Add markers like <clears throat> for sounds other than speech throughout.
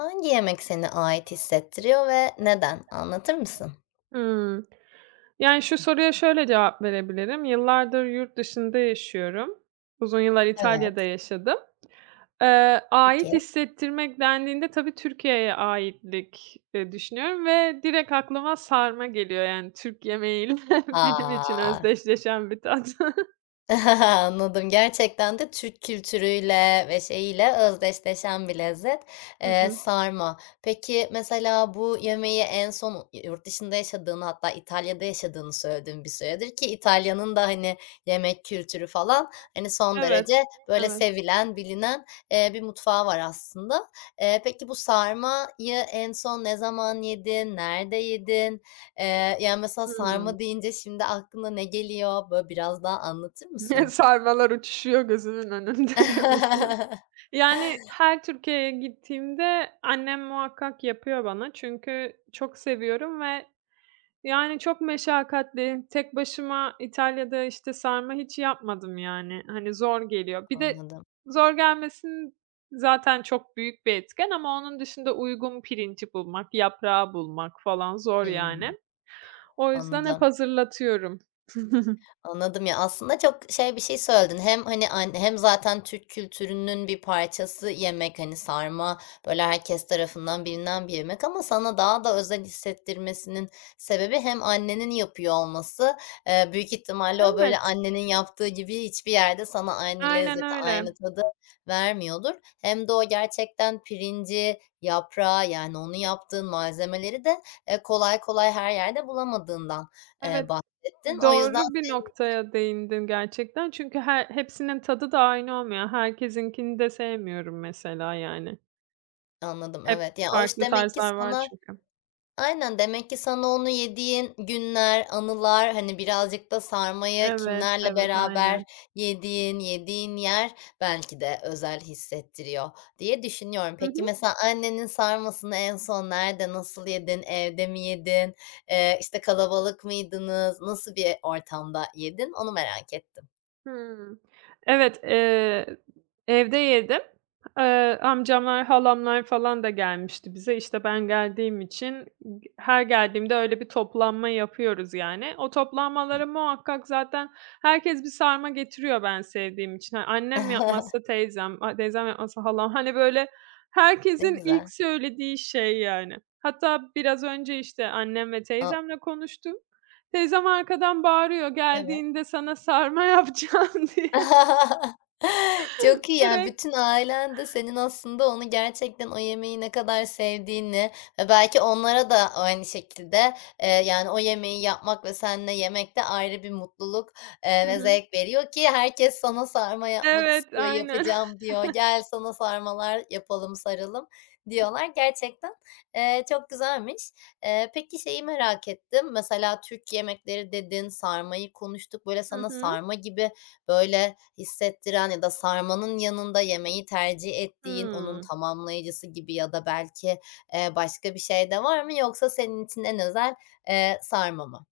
Hangi yemek seni ait hissettiriyor ve neden? Anlatır mısın? Hımm. Şu soruya şöyle cevap verebilirim. Yıllardır yurt dışında yaşıyorum. Uzun yıllar İtalya'da Evet. yaşadım. Ait Peki. hissettirmek dendiğinde tabii Türkiye'ye aitlik, düşünüyorum ve direkt aklıma sarma geliyor. Yani, Türk yemeğiyle <laughs> benim için A! özdeşleşen bir tat. <laughs> <laughs> Anladım. Gerçekten de Türk kültürüyle ve şeyiyle özdeşleşen bir lezzet, Hı hı. sarma. Peki, mesela bu yemeği en son yurt dışında yaşadığını hatta İtalya'da yaşadığını söyledin bir süredir ki İtalya'nın da, hani, yemek kültürü falan, hani, son Evet, derece böyle evet. sevilen, bilinen, bir mutfağı var aslında. Peki, bu sarmayı en son ne zaman yedin? Nerede yedin? Yani, mesela Hımm. sarma deyince şimdi aklına ne geliyor? Böyle biraz daha anlatır <laughs> mısın? Sarmalar uçuşuyor gözümün önünde <laughs> diyormuşum. <laughs> Yani, her Türkiye'ye gittiğimde annem muhakkak yapıyor bana çünkü çok seviyorum yani, çok meşakkatli. Tek başıma İtalya'da, işte, sarma hiç yapmadım, yani. Hani, zor geliyor. Bir de Anladım. zor gelmesin zaten çok büyük bir etken ama onun dışında uygun pirinci bulmak, yaprağı bulmak falan zor, yani. Hımm. O yüzden hep Anladım. hazırlatıyorum. <laughs> Anladım ya. Aslında çok şey bir şey söyledin. Hem, hani, hem zaten Türk kültürünün bir parçası yemek, hani, sarma, böyle, herkes tarafından bilinen bir yemek ama sana daha da özel hissettirmesinin sebebi hem annenin yapıyor olması. Büyük ihtimalle o, böyle, Evet, annenin yaptığı gibi hiçbir yerde sana aynı aynen lezzeti, öyle. aynı tadı vermiyordur. Hem de o gerçekten pirinci, yaprağı, yani, onu yaptığın malzemeleri de, kolay kolay her yerde bulamadığından, Evet. bahsettin. O yüzden. Doğru bir noktaya değindin gerçekten. Çünkü her hepsinin tadı da aynı olmuyor. Herkesinkini de sevmiyorum mesela yani. Anladım, Hep evet. Ya, o iş farklı demek ki tarzlar var sana. çünkü. Aynen, demek ki sana onu yediğin günler, anılar, hani, birazcık da sarmayı Evet, kimlerle evet, aynen. beraber yediğin, yediğin yer belki de özel hissettiriyor diye düşünüyorum. Hı Peki, hı. mesela annenin sarmasını en son nerede, nasıl yedin, evde mi yedin, işte, kalabalık mıydınız, nasıl bir ortamda yedin, onu merak ettim. Hımm. Evet, evde yedim. Amcamlar, halamlar falan da gelmişti bize. İşte, ben geldiğim için her geldiğimde öyle bir toplanma yapıyoruz yani. O Hı. toplanmalara muhakkak zaten herkes bir sarma getiriyor ben sevdiğim için. Hani, annem yapmazsa <laughs> teyzem, a teyzem yapmazsa halam. Hani, böyle Ne herkesin ilk güzel. söylediği şey yani. Hatta biraz önce, işte, annem ve A, teyzemle konuştum. Teyzem arkadan bağırıyor, evet. "Geldiğinde sana sarma <laughs> yapacağım." diye. <laughs> Çok iyi, yani Direkt bütün ailen de senin aslında onu gerçekten o yemeği ne kadar sevdiğini ve belki onlara da aynı şekilde, yani o yemeği yapmak ve seninle yemek de ayrı bir mutluluk, hı ve hı. zevk veriyor ki herkes sana sarma yapmak Evet, istiyor, aynen. yapacağım diyor, gel sana sarmalar yapalım, saralım diyorlar. Gerçekten, çok güzelmiş. Peki şeyi merak ettim, mesela Türk yemekleri dedin, sarmayı konuştuk. Böyle Hı sana hı. sarma gibi böyle hissettiren ya da sarmanın yanında yemeği tercih ettiğin onun Hıı. tamamlayıcısı gibi ya da belki, başka bir şey de var mı, yoksa senin için en özel, sarma mı?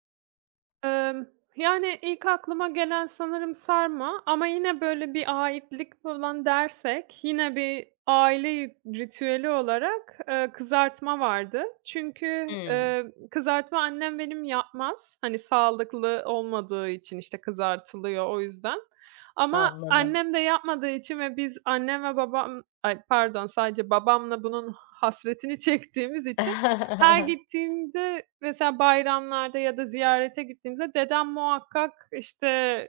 Emm, yani, ilk aklıma gelen sanırım sarma ama yine, böyle, bir aitlik falan dersek yine bir aile ritüeli olarak, kızartma vardı. Çünkü, Hımm, kızartma annem benim yapmaz. Hani, sağlıklı olmadığı için, işte, kızartılıyor o yüzden ama anladım. annem de yapmadığı için ve biz annem ve babam ay, pardon, sadece babamla bunun hasretini <laughs> çektiğimiz için her <laughs> gittiğimde mesela bayramlarda ya da ziyarete gittiğimizde dedem muhakkak, işte,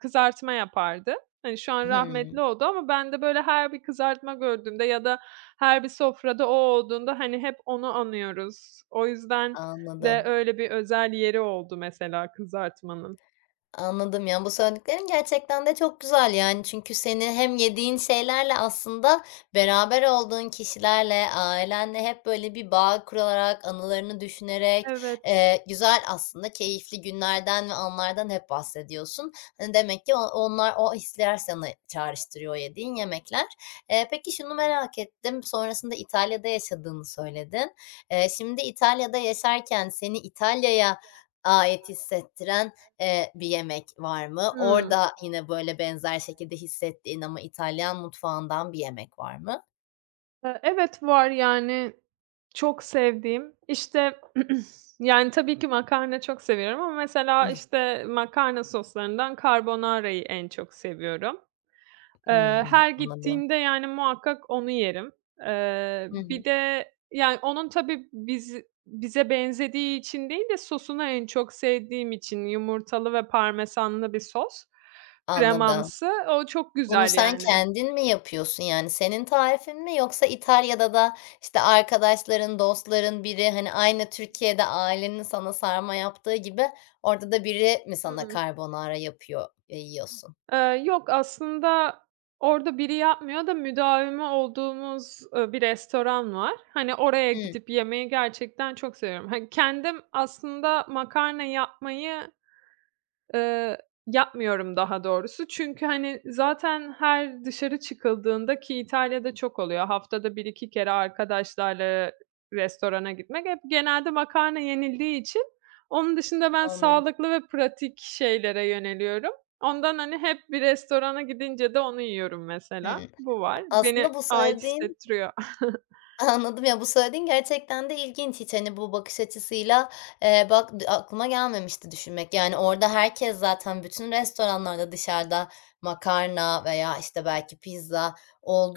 kızartma yapardı. Hani, şu an rahmetli Hımm, oldu ama ben de, böyle, her bir kızartma gördüğümde ya da her bir sofrada o olduğunda, hani, hep onu anıyoruz. O yüzden de anladım. öyle bir özel yeri oldu mesela kızartmanın. Anladım. Yani, bu söylediklerin gerçekten de çok güzel, yani, çünkü seni hem yediğin şeylerle aslında beraber olduğun kişilerle, ailenle hep böyle bir bağ kurarak, anılarını düşünerek, Evet. Güzel aslında keyifli günlerden ve anlardan hep bahsediyorsun. Hani, demek ki onlar o hisler sana çağrıştırıyor yediğin yemekler. Peki şunu merak ettim, sonrasında İtalya'da yaşadığını söyledin. Şimdi İtalya'da yaşarken seni İtalya'ya ait hissettiren bir yemek var mı? Hıı. Orada yine böyle benzer şekilde hissettiğin ama İtalyan mutfağından bir yemek var mı? Evet, var, yani, çok sevdiğim, işte, <clears throat> yani, tabii ki makarna çok seviyorum ama mesela, <laughs> işte, makarna soslarından carbonara'yı en çok seviyorum. Hımm, Her anladım. gittiğimde, yani, muhakkak onu yerim. Eee, Hı bir hı. de, yani, onun tabii bize benzediği için değil de sosunu en çok sevdiğim için yumurtalı ve parmesanlı bir sos, Anladım. kremamsı. O çok Bunu güzel, sen yani. kendin mi yapıyorsun? Yani senin tarifin mi, yoksa İtalya'da da, işte, arkadaşların, dostların biri, hani, aynı Türkiye'de ailenin sana sarma yaptığı gibi orada da biri mi sana Hı. carbonara yapıyor ve yiyorsun? Yok, aslında orada biri yapmıyor da müdavimi olduğumuz, bir restoran var. Hani, oraya Hımm, gidip yemeyi gerçekten çok seviyorum. Hani, kendim aslında makarna yapmayı Eee, yapmıyorum daha doğrusu. Çünkü, hani, zaten her dışarı çıkıldığında ki İtalya'da çok oluyor, haftada bir iki kere arkadaşlarla restorana gitmek, hep genelde makarna yenildiği için onun dışında ben anladım. sağlıklı ve pratik şeylere yöneliyorum. Ondan, hani, hep bir restorana gidince de onu yiyorum mesela. Hımm. Bu var. Beni Aslında bu ait söylediğin hissettiriyor. Anladım. Ya, bu söylediğin gerçekten de ilginç. Hiç, hani, bu bakış açısıyla, bak aklıma gelmemişti düşünmek. Yani, orada herkes zaten bütün restoranlarda dışarıda makarna veya, işte, belki pizza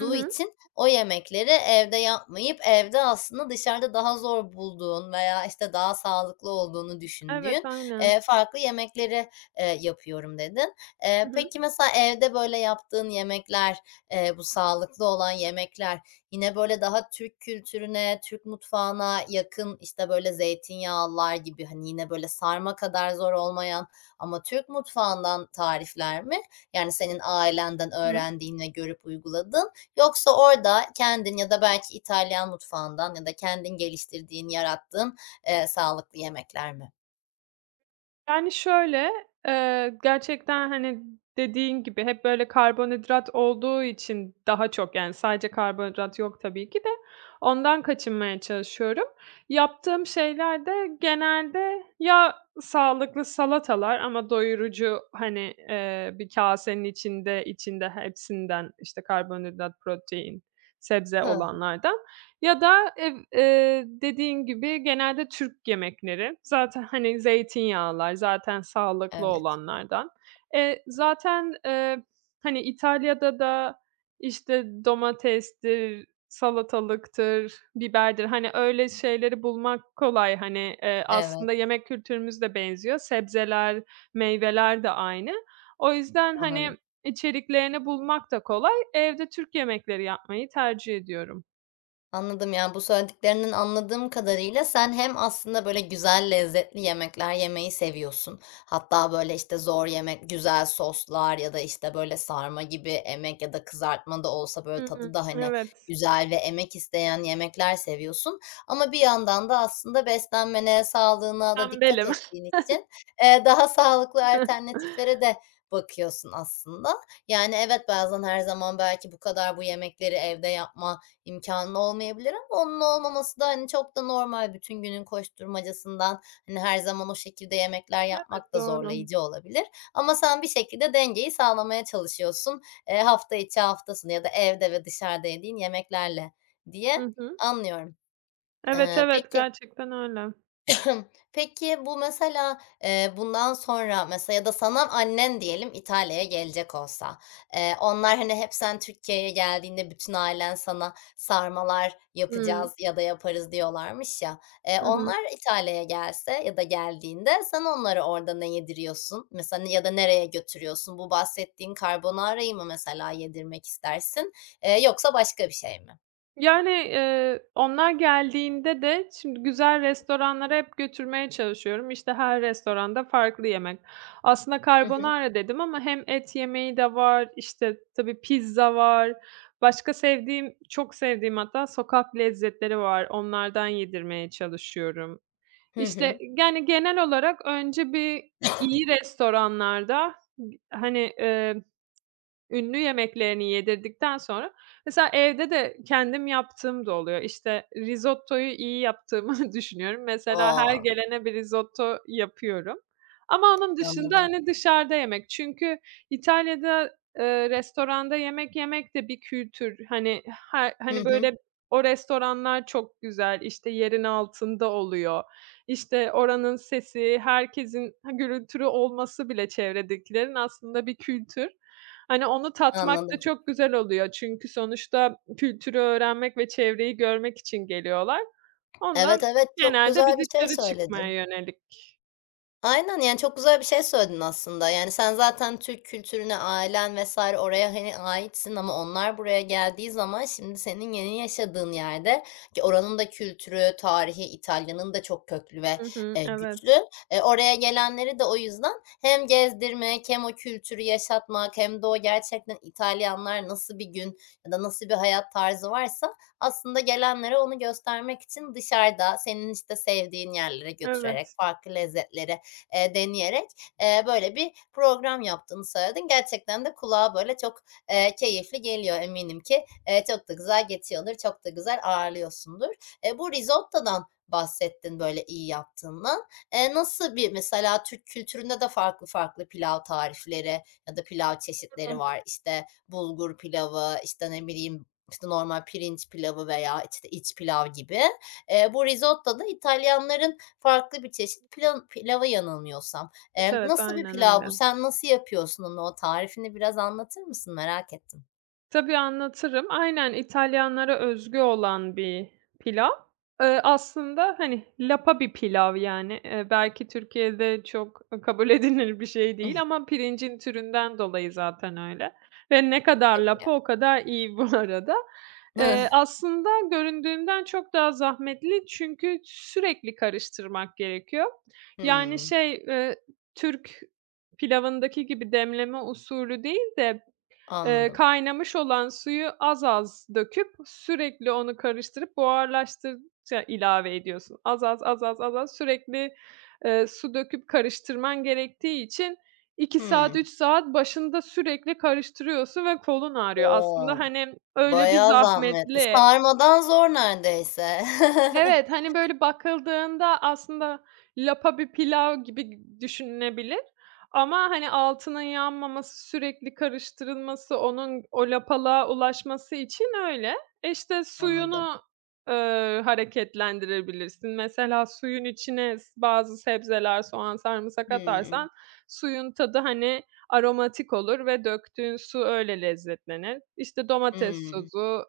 <laughs> Hı hı. için o yemekleri evde yapmayıp evde aslında dışarıda daha zor bulduğun veya, işte, daha sağlıklı olduğunu Evet, düşündüğün, aynen. Farklı yemekleri, yapıyorum dedin. Hı Eee, hı. peki, mesela evde böyle yaptığın yemekler, bu sağlıklı olan yemekler yine böyle daha Türk kültürüne, Türk mutfağına yakın, işte, böyle zeytinyağlılar gibi, hani, yine böyle sarma kadar zor olmayan ama Türk mutfağından tarifler mi? Yani senin ailenden öğrendiğin ve görüp uyguladığın, yoksa orada kendin ya da belki İtalyan mutfağından ya da kendin geliştirdiğin, yarattığın, sağlıklı yemekler mi? Yani, şöyle, gerçekten, hani, dediğin gibi hep böyle karbonhidrat olduğu için daha çok, yani, sadece karbonhidrat yok tabii ki de ondan kaçınmaya çalışıyorum. Yaptığım şeyler de genelde ya sağlıklı salatalar ama doyurucu, hani, bir kasenin içinde, hepsinden, işte, karbonhidrat, protein, sebze Hıh. olanlardan ya da ev dediğin gibi genelde Türk yemekleri. Zaten, hani, zeytinyağlılar, zaten sağlıklı Evet. olanlardan. Eee, zaten, eee, hani, İtalya'da da, işte, domatestir, salatalıktır, biberdir, hani, öyle şeyleri bulmak kolay. Hani, Evet, aslında yemek kültürümüz de benziyor. Sebzeler, meyveler de aynı. O yüzden, hani, anladım. içeriklerini bulmak da kolay. Evde Türk yemekleri yapmayı tercih ediyorum. Anladım. Yani, bu söylediklerinden anladığım kadarıyla sen hem aslında böyle güzel, lezzetli yemekler yemeyi seviyorsun. Hatta, böyle, işte, zor yemek, güzel soslar ya da, işte, böyle, sarma gibi emek ya da kızartma da olsa, böyle, Hımm, tadı da, hani, evet. güzel ve emek isteyen yemekler seviyorsun. Ama bir yandan da aslında beslenmene, sağlığına da dikkat Tembelim. ettiğin için, daha sağlıklı <laughs> alternatiflere de bakıyorsun aslında. Yani, evet, bazen her zaman belki bu kadar bu yemekleri evde yapma İmkânı olmayabilir ama onun olmaması da, hani, çok da normal. Bütün günün koşturmacasından, hani, her zaman o şekilde yemekler yapmak Evet, da doğru. zorlayıcı olabilir, ama sen bir şekilde dengeyi sağlamaya çalışıyorsun, hafta içi, hafta sonu ya da evde ve dışarıda yediğin yemeklerle diye Hı hı. anlıyorum. Evet, Eee, evet, peki gerçekten öyle. <clears throat> Peki bu mesela, bundan sonra mesela ya da sana annen diyelim İtalya'ya gelecek olsa, onlar, hani, hep sen Türkiye'ye geldiğinde bütün ailen sana sarmalar Hıı. yapacağız ya da yaparız diyorlarmış ya. Eee, Hı hı. onlar İtalya'ya gelse ya da geldiğinde sen onları orada ne yediriyorsun? Mesela ya da nereye götürüyorsun? Bu bahsettiğin carbonara'yı mı mesela yedirmek istersin, yoksa başka bir şey mi? Yani, onlar geldiğinde de şimdi güzel restoranlara hep götürmeye çalışıyorum. İşte, her restoranda farklı yemek. Aslında Hı hı. carbonara dedim ama hem et yemeği de var, işte, tabii pizza var. Başka sevdiğim, çok sevdiğim hatta sokak lezzetleri var. Onlardan yedirmeye çalışıyorum. Hı İşte, hı. yani, genel olarak önce bir iyi <coughs> restoranlarda, hani, ünlü yemeklerini yedirdikten sonra mesela evde de kendim yaptığım da oluyor. İşte, risottoyu iyi yaptığımı <laughs> düşünüyorum. Mesela her O! gelene bir risotto yapıyorum ama onun dışında, Anladım. hani, dışarıda yemek. Çünkü İtalya'da, restoranda yemek yemek de bir kültür. Hani, her Hı hani, hı. böyle, o restoranlar çok güzel, işte, yerin altında oluyor. İşte, oranın sesi, herkesin ha, gürültülü olması bile çevredekilerin aslında bir kültür. Hani, onu tatmak da Anladım. çok güzel oluyor çünkü sonuçta kültürü öğrenmek ve çevreyi görmek için geliyorlar. Ondan Evet, evet, çok genelde güzel bir bir şey dışarı çıkmaya söyledin. yönelik. Aynen, yani, çok güzel bir şey söyledin aslında. Yani, sen zaten Türk kültürüne, ailen vesaire oraya, hani, aitsin, ama onlar buraya geldiği zaman şimdi senin yeni yaşadığın yerde ki oranın da kültürü, tarihi, İtalya'nın da çok köklü ve, Hı hı. Güçlü. Evet. Oraya gelenleri de o yüzden hem gezdirmek hem o kültürü yaşatmak hem de o gerçekten İtalyanlar nasıl bir gün ya da nasıl bir hayat tarzı varsa aslında gelenlere onu göstermek için dışarıda senin, işte, sevdiğin yerlere götürerek, Evet. farklı lezzetlere deneyerek, böyle bir program yaptığını söyledin. Gerçekten de kulağa böyle çok, keyifli geliyor eminim ki. Çok da güzel geçiyordur, çok da güzel ağırlıyorsundur. Bu risottodan bahsettin böyle iyi yaptığından. Nasıl bir, mesela Türk kültüründe de farklı farklı pilav tarifleri ya da pilav Hı, çeşitleri var. İşte bulgur pilavı, işte, ne bileyim, işte, normal pirinç pilavı veya, işte, iç pilav gibi. Bu risottoda İtalyanların farklı bir çeşit pilava yanılmıyorsam. evet, Eee, evet. nasıl bir Aynen pilav öyle. bu? Sen nasıl yapıyorsun onu? O tarifini biraz anlatır mısın? Merak ettim. Tabii, anlatırım. Aynen, İtalyanlara özgü olan bir pilav. Aslında, hani, lapa bir pilav, yani. Belki Türkiye'de çok kabul <laughs> edilir bir şey Hıh. değil ama pirincin türünden dolayı zaten öyle ve ne kadar Peki. lapa <laughs> o kadar iyi bu <laughs> arada. Hıh. Aslında göründüğünden çok daha zahmetli çünkü sürekli karıştırmak gerekiyor. Yani, Hımm, şey, eee, Türk pilavındaki gibi demleme usulü değil de anladım. kaynamış olan suyu az az döküp sürekli onu karıştırıp buharlaştırdıkça ilave ediyorsun. Az az, az az, az az sürekli, su döküp karıştırman gerektiği için 2 saat, Hımm. 3 saat başında sürekli karıştırıyorsun ve kolun ağrıyor. O! Aslında, hani, öyle bir Bayağı zahmetli. zahmetli Sarmadan zor neredeyse. evet, <laughs> hani, böyle, bakıldığında aslında lapa bir pilav gibi düşünülebilir ama, hani, altının yanmaması, sürekli karıştırılması, onun o lapalığa ulaşması için öyle. E, işte, Anladım. suyunu, hareketlendirebilirsin. Mesela suyun içine bazı sebzeler, soğan, sarımsak Hımm. atarsan suyun tadı, hani, aromatik olur ve döktüğün su öyle lezzetlenir. İşte, domates Hımm. sosu,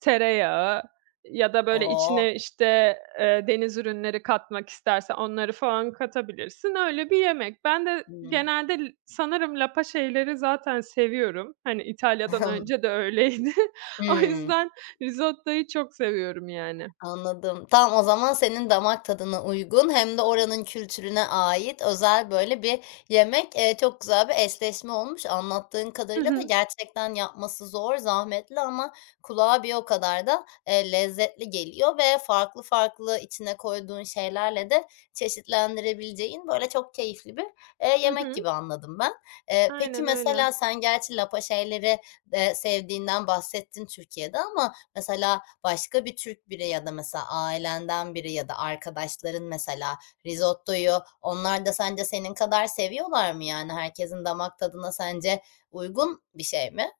tereyağı ya da, böyle, O! içine, işte, deniz ürünleri katmak istersen onları falan katabilirsin. Öyle bir yemek. Ben de Hımm. genelde sanırım lapa şeyleri zaten seviyorum. Hani, İtalya'dan önce <laughs> de öyleydi. <laughs> O Hımm. yüzden risottoyu çok seviyorum yani. Anladım. Tam o zaman senin damak tadına uygun hem de oranın kültürüne ait özel böyle bir yemek, çok güzel bir eşleşme olmuş. Anlattığın Hı kadarıyla da hı. gerçekten yapması zor, zahmetli ama kulağa bir o kadar da, lezzetli geliyor ve farklı farklı içine koyduğun şeylerle de çeşitlendirebileceğin böyle çok keyifli bir, Hı yemek hı. gibi anladım ben. Peki Aynen öyle. mesela sen gerçi lapa şeyleri, sevdiğinden bahsettin Türkiye'de, ama mesela başka bir Türk biri ya da mesela ailenden biri ya da arkadaşların mesela risottoyu, onlar da sence senin kadar seviyorlar mı? Yani herkesin damak tadına sence uygun bir şey mi?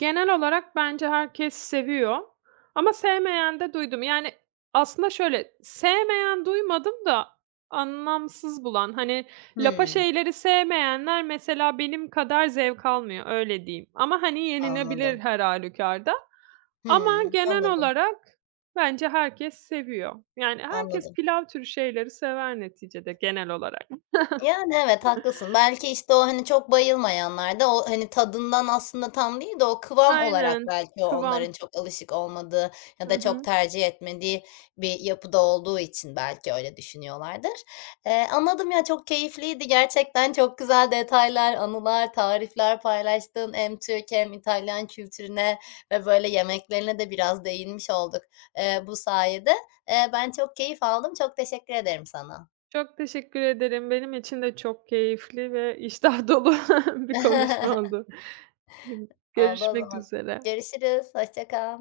Genel olarak bence herkes seviyor ama sevmeyen de duydum. Yani, aslında şöyle, sevmeyen duymadım da anlamsız bulan, hani, lapa Hımm, şeyleri sevmeyenler mesela benim kadar zevk almıyor, öyle diyeyim ama, hani, yenilebilir anladım. her halükarda. Ama Hımm, genel anladım, olarak bence herkes seviyor. Yani, herkes anladım. pilav türü şeyleri sever neticede genel olarak. Yani, evet, haklısın. Belki, işte, o, hani, çok bayılmayanlar da o, hani, tadından aslında tam değil de o kıvam olarak Aynen, belki o kıvam. onların çok alışık olmadığı ya Hı da çok hı. tercih etmediği bir yapıda olduğu için belki öyle düşünüyorlardır. Anladım ya, çok keyifliydi. Gerçekten çok güzel detaylar, anılar, tarifler paylaştın. Hem Türk hem İtalyan kültürüne ve böyle yemeklerine de biraz değinmiş olduk, bu sayede. Ben çok keyif aldım. Çok teşekkür ederim sana. Çok teşekkür ederim. Benim için de çok keyifli ve iştah dolu <laughs> bir konuşma <laughs> oldu. Oldu o Görüşmek zaman. üzere. Görüşürüz. Hoşça kal.